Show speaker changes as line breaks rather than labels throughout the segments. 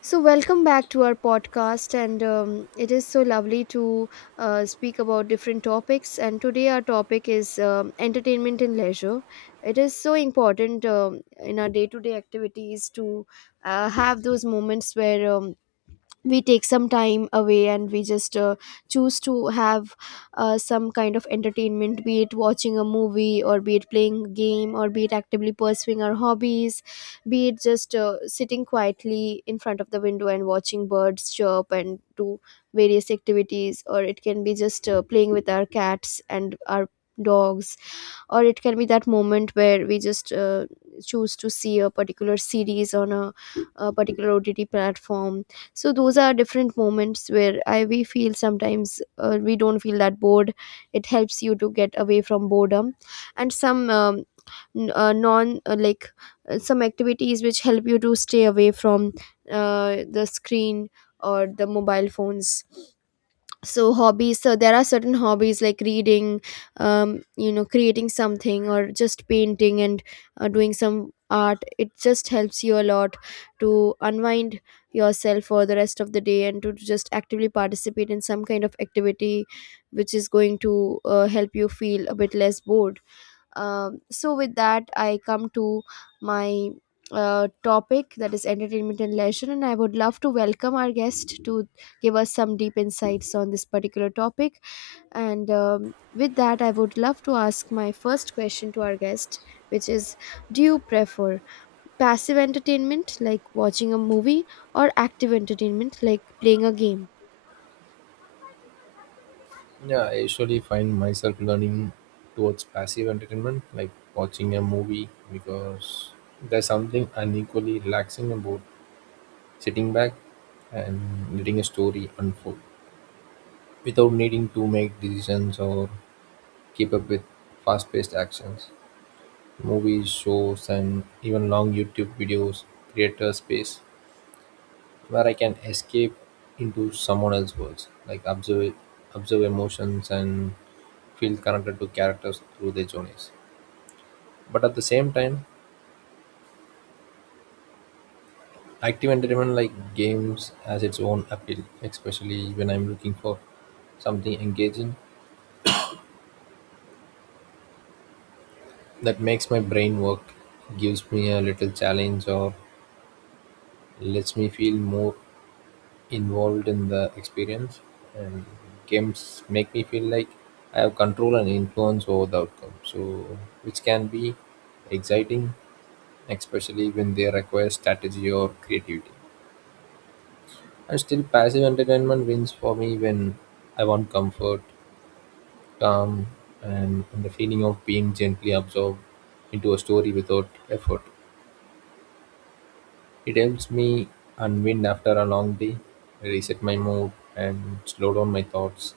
Welcome back to our podcast, and it is so lovely to speak about different topics. And today, our topic is entertainment and leisure. It is so important in our day to day activities to have those moments where we take some time away and we just choose to have some kind of entertainment, be it watching a movie or be it playing a game or be it actively pursuing our hobbies, be it just sitting quietly in front of the window and watching birds chirp and do various activities, or it can be just playing with our cats and our dogs, or it can be that moment where we just choose to see a particular series on a particular OTT platform. So those are different moments where I we feel sometimes we don't feel that bored. It helps you to get away from boredom, and some n- non like some activities which help you to stay away from the screen or the mobile phones. So hobbies, so there are certain hobbies like reading, you know, creating something or just painting and doing some art, it just helps you a lot to unwind yourself for the rest of the day and to just actively participate in some kind of activity which is going to help you feel a bit less bored. So with that, I come to my topic, that is entertainment and leisure, and I would love to welcome our guest to give us some deep insights on this particular topic. And with that, I would love to ask my first question to our guest, which is, do you prefer passive entertainment like watching a movie or active entertainment like playing a game?
Yeah, I usually find myself learning towards passive entertainment, like watching a movie, because there's something unequally relaxing about sitting back and letting a story unfold without needing to make decisions or keep up with fast paced actions. Movies, shows, and even long YouTube videos create a space where I can escape into someone else's worlds, like observe emotions and feel connected to characters through their journeys. But at the same time, active entertainment like games has its own appeal, especially when I'm looking for something engaging that makes my brain work, gives me a little challenge, or lets me feel more involved in the experience. And games make me feel like I have control and influence over the outcome, so which can be exciting, especially when they require strategy or creativity. And still, passive entertainment wins for me when I want comfort, calm, and the feeling of being gently absorbed into a story without effort. It helps me unwind after a long day, reset my mood, and slow down my thoughts.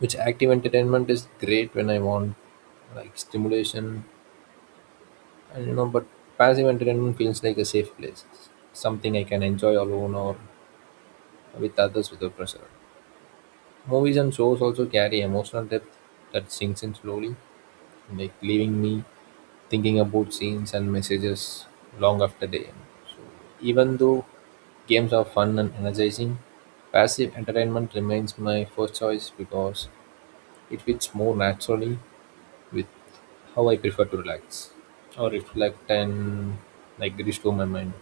Which active entertainment is great when I want like stimulation, but passive entertainment feels like a safe place, something I can enjoy alone or with others without pressure. Movies and shows also carry emotional depth that sinks in slowly, like leaving me thinking about scenes and messages long after they end. So even though games are fun and energizing, passive entertainment remains my first choice because it fits more naturally with how I prefer to relax or reflect and like restore my mind.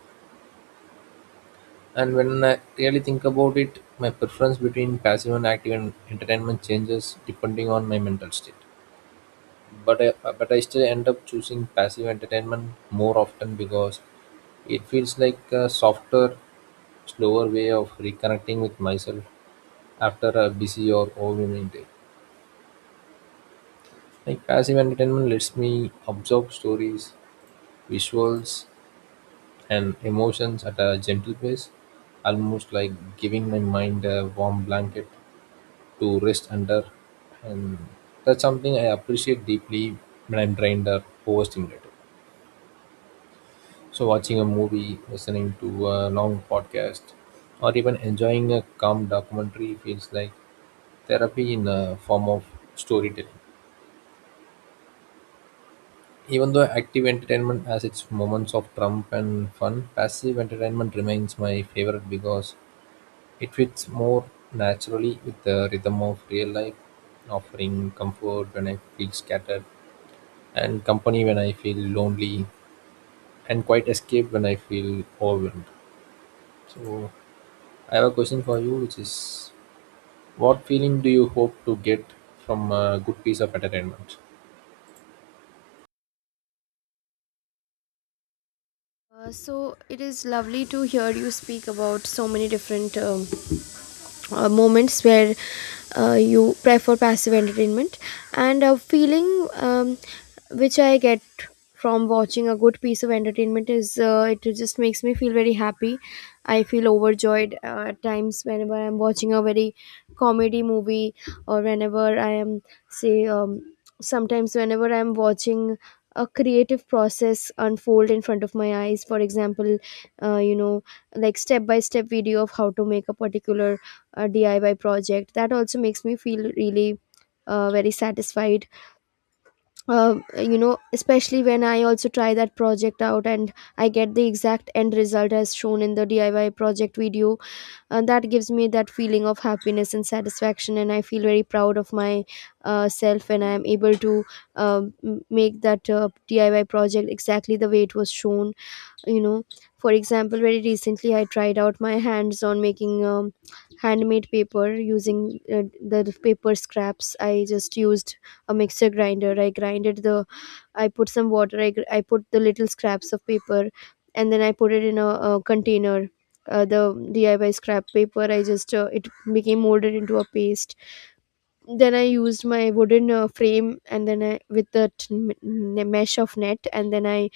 And when I really think about it, my preference between passive and entertainment changes depending on my mental state. But I but I still end up choosing passive entertainment more often because it feels like a softer, slower way of reconnecting with myself after a busy or overwhelming day. Like passive entertainment lets me absorb stories, visuals, and emotions at a gentle pace, almost like giving my mind a warm blanket to rest under. And that's something I appreciate deeply when I'm drained or overstimulated. So, watching a movie, listening to a long podcast, or even enjoying a calm documentary feels like therapy in a form of storytelling. Even though active entertainment has its moments of trump and fun, passive entertainment remains my favorite because it fits more naturally with the rhythm of real life, offering comfort when I feel scattered, and company when I feel lonely, and quite escape when I feel overwhelmed. So, I have a question for you, which is, what feeling do you hope to get from a good piece of entertainment?
So it is lovely to hear you speak about so many different moments where you prefer passive entertainment. And a feeling which I get from watching a good piece of entertainment is, it just makes me feel very happy. I feel overjoyed at times whenever I'm watching a very comedy movie, or whenever I am, say, sometimes whenever I'm watching a creative process unfold in front of my eyes. For example, you know, like step by step video of how to make a particular DIY project, that also makes me feel really very satisfied, you know, especially when I also try that project out and I get the exact end result as shown in the DIY project video. And that gives me that feeling of happiness and satisfaction, and I feel very proud of my self when I am able to make that DIY project exactly the way it was shown, you know. For example, very recently I tried out my hands on making handmade paper using the paper scraps. I just used a mixer grinder, I grinded the, I put some water, I put the little scraps of paper, and then I put it in a container. The DIY scrap paper, I just it became molded into a paste. Then I used my wooden frame, and then I, with the mesh of net, and then I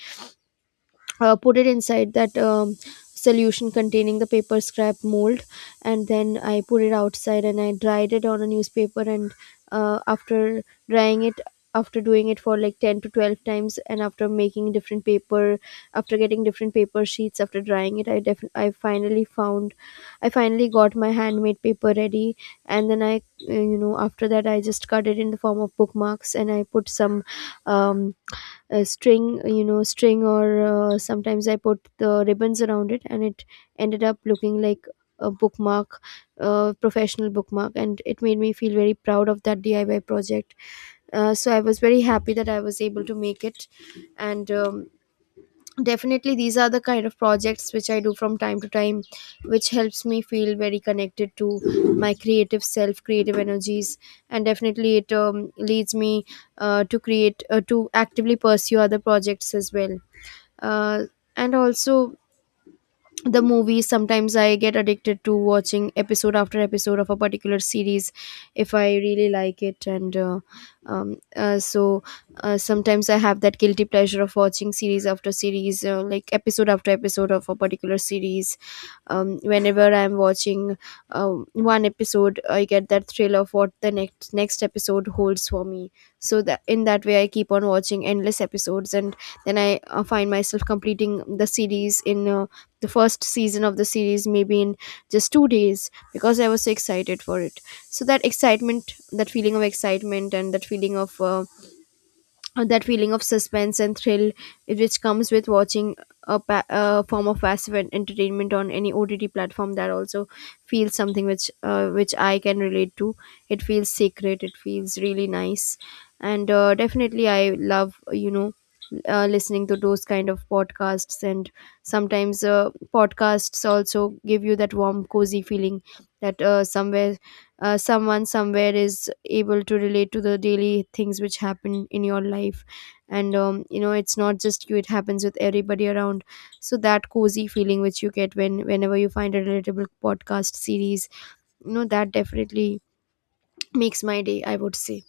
put it inside that solution containing the paper scrap mold. And then I put it outside and I dried it on a newspaper, and after drying it, after doing it for like 10 to 12 times, and after making different paper, after getting different paper sheets, after drying it, I finally found, I finally got my handmade paper ready. And then I, you know, after that I just cut it in the form of bookmarks, and I put some um a string, you know, string, or sometimes I put the ribbons around it, and it ended up looking like a bookmark, a professional bookmark. And it made me feel very proud of that DIY project. So I was very happy that I was able to make it. And definitely, these are the kind of projects which I do from time to time, which helps me feel very connected to my creative self, creative energies. And definitely it leads me to actively pursue other projects as well. uh, and also the movies, sometimes I get addicted to watching episode after episode of a particular series if I really like it. And um, uh, so sometimes I have that guilty pleasure of watching series after series, like episode after episode of a particular series. Whenever I'm watching one episode, I get that thrill of what the next next episode holds for me. So that, in that way, I keep on watching endless episodes, and then I find myself completing the series in the first season of the series maybe in just 2 days, because I was so excited for it. So that excitement, that feeling of excitement, and that feeling of suspense and thrill which comes with watching a form of passive entertainment on any OTT platform, that also feels something which I can relate to. It feels sacred, it feels really nice. And definitely I love, you know, listening to those kind of podcasts. And sometimes podcasts also give you that warm cozy feeling that somewhere someone somewhere is able to relate to the daily things which happen in your life. And you know, it's not just you, it happens with everybody around. So that cozy feeling which you get when whenever you find a relatable podcast series, you know, that definitely makes my day, I would say.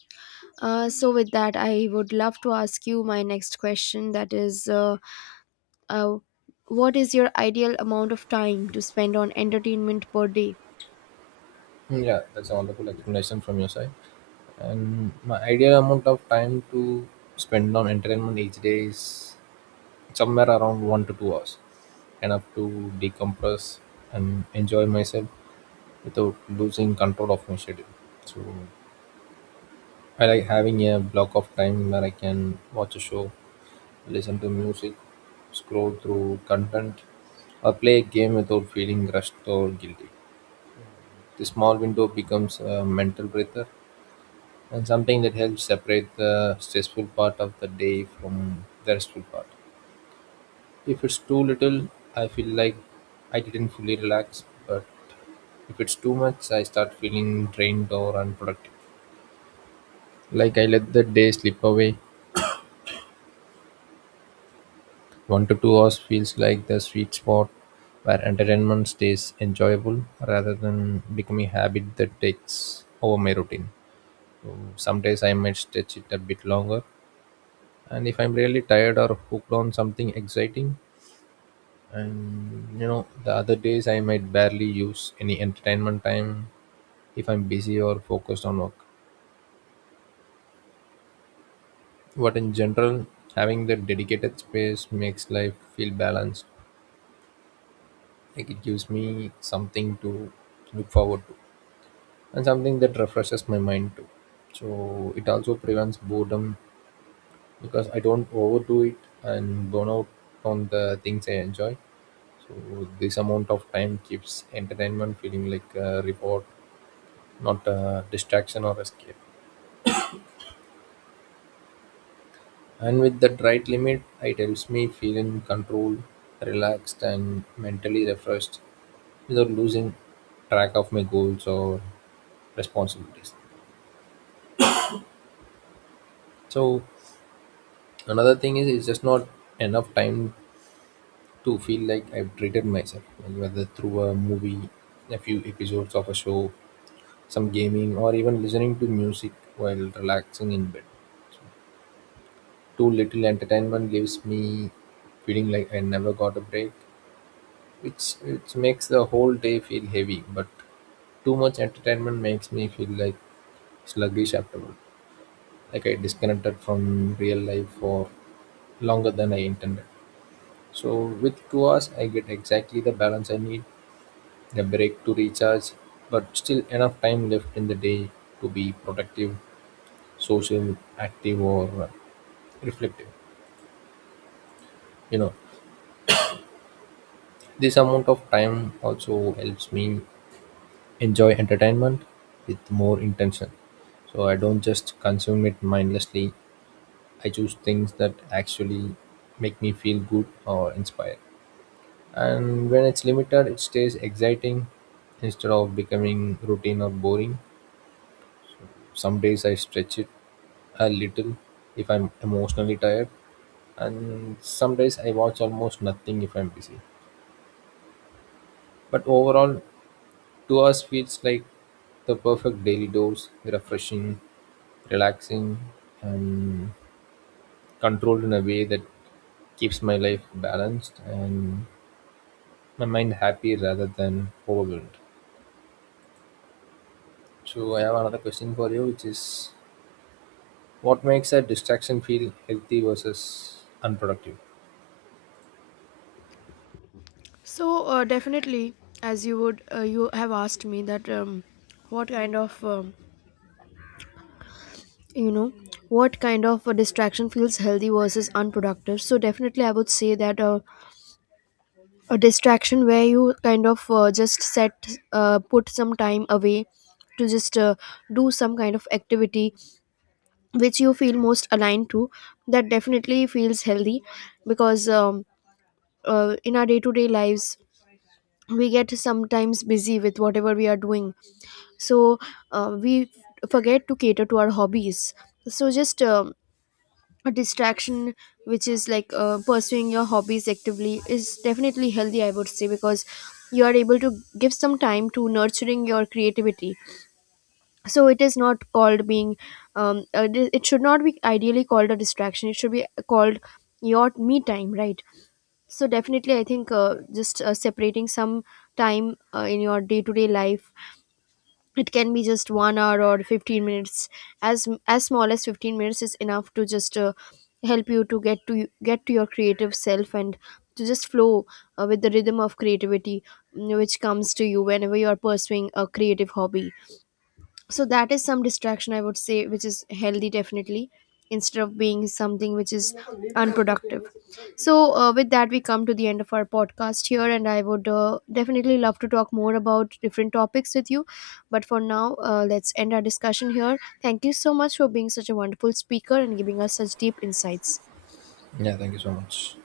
So with that, I would love to ask you my next question, that is, uh, what is your ideal amount of time to spend on entertainment per day?
Hmm. Yeah, that's a wonderful explanation from your side. And my ideal amount of time to spend on entertainment each day is somewhere around 1 to 2 hours, enough to decompress and enjoy myself without losing control of my schedule. So I like having a block of time where I can watch a show, listen to music, scroll through content, or play a game without feeling rushed or guilty. The small window becomes a mental breather and something that helps separate the stressful part of the day from the restful part. If it's too little, I feel like I didn't fully relax, but if it's too much, I start feeling drained or unproductive. Like I let the day slip away. 1 to 2 hours feels like the sweet spot where entertainment stays enjoyable rather than becoming a habit that takes over my routine. So some days I might stretch it a bit longer, and if I'm really tired or hooked on something exciting, the other days I might barely use any entertainment time if I'm busy or focused on work. But in general, having that dedicated space makes life feel balanced. Like it gives me something to look forward to, and something that refreshes my mind too. So it also prevents boredom because I don't overdo it and burn out on the things I enjoy. So this amount of time keeps entertainment feeling like a reward, not a distraction or escape. And with that right limit, it helps me feel in control, relaxed, and mentally refreshed without losing track of my goals or responsibilities. So another thing is it's just not enough time to feel like I've treated myself, like whether through a movie, a few episodes of a show, some gaming, or even listening to music while relaxing in bed. Too little entertainment gives me feeling like I never got a break, which makes the whole day feel heavy. But too much entertainment makes me feel like sluggish afterward, like I disconnected from real life for longer than I intended. So with 2 hours, I get exactly the balance I need. They break to recharge, but still enough time left in the day to be productive, social, active, or reflective. You know, this amount of time also helps me enjoy entertainment with more intention. So I don't just consume it mindlessly. I choose things that actually make me feel good or inspired. And when it's limited, it stays exciting instead of becoming routine or boring. Some days I stretch it a little if I'm emotionally tired, and some days I watch almost nothing if I'm busy. But overall, 2 hours feels like the perfect daily dose, refreshing, relaxing, and controlled in a way that keeps my life balanced and my mind happy rather than overwhelmed. So I have another question for you, which is, what makes a distraction feel healthy versus unproductive?
So definitely, as you would, you have asked me that, what kind of, you know, what kind of a distraction feels healthy versus unproductive. So definitely, I would say that a distraction where you kind of just set put some time away to just do some kind of activity which you feel most aligned to, that definitely feels healthy. Because in our day-to-day lives, we get sometimes busy with whatever we are doing, so we forget to cater to our hobbies. So just a distraction which is like pursuing your hobbies actively is definitely healthy, I would say, because you are able to give some time to nurturing your creativity. So it is not called being it should not be ideally called a distraction, it should be called your me time, right? So definitely I think, just separating some time in your day to day life, it can be just 1 hour or 15 minutes. as as small as 15 minutes is enough to just help you to get to get to your creative self and to just flow with the rhythm of creativity, which comes to you whenever you are pursuing a creative hobby. So that is some distraction, I would say, which is healthy, definitely, instead of being something which is unproductive. So with that, we come to the end of our podcast here, and I would definitely love to talk more about different topics with you, but for now, let's end our discussion here. Thank you so much for being such a wonderful speaker and giving us such deep insights.
Yeah, thank you so much.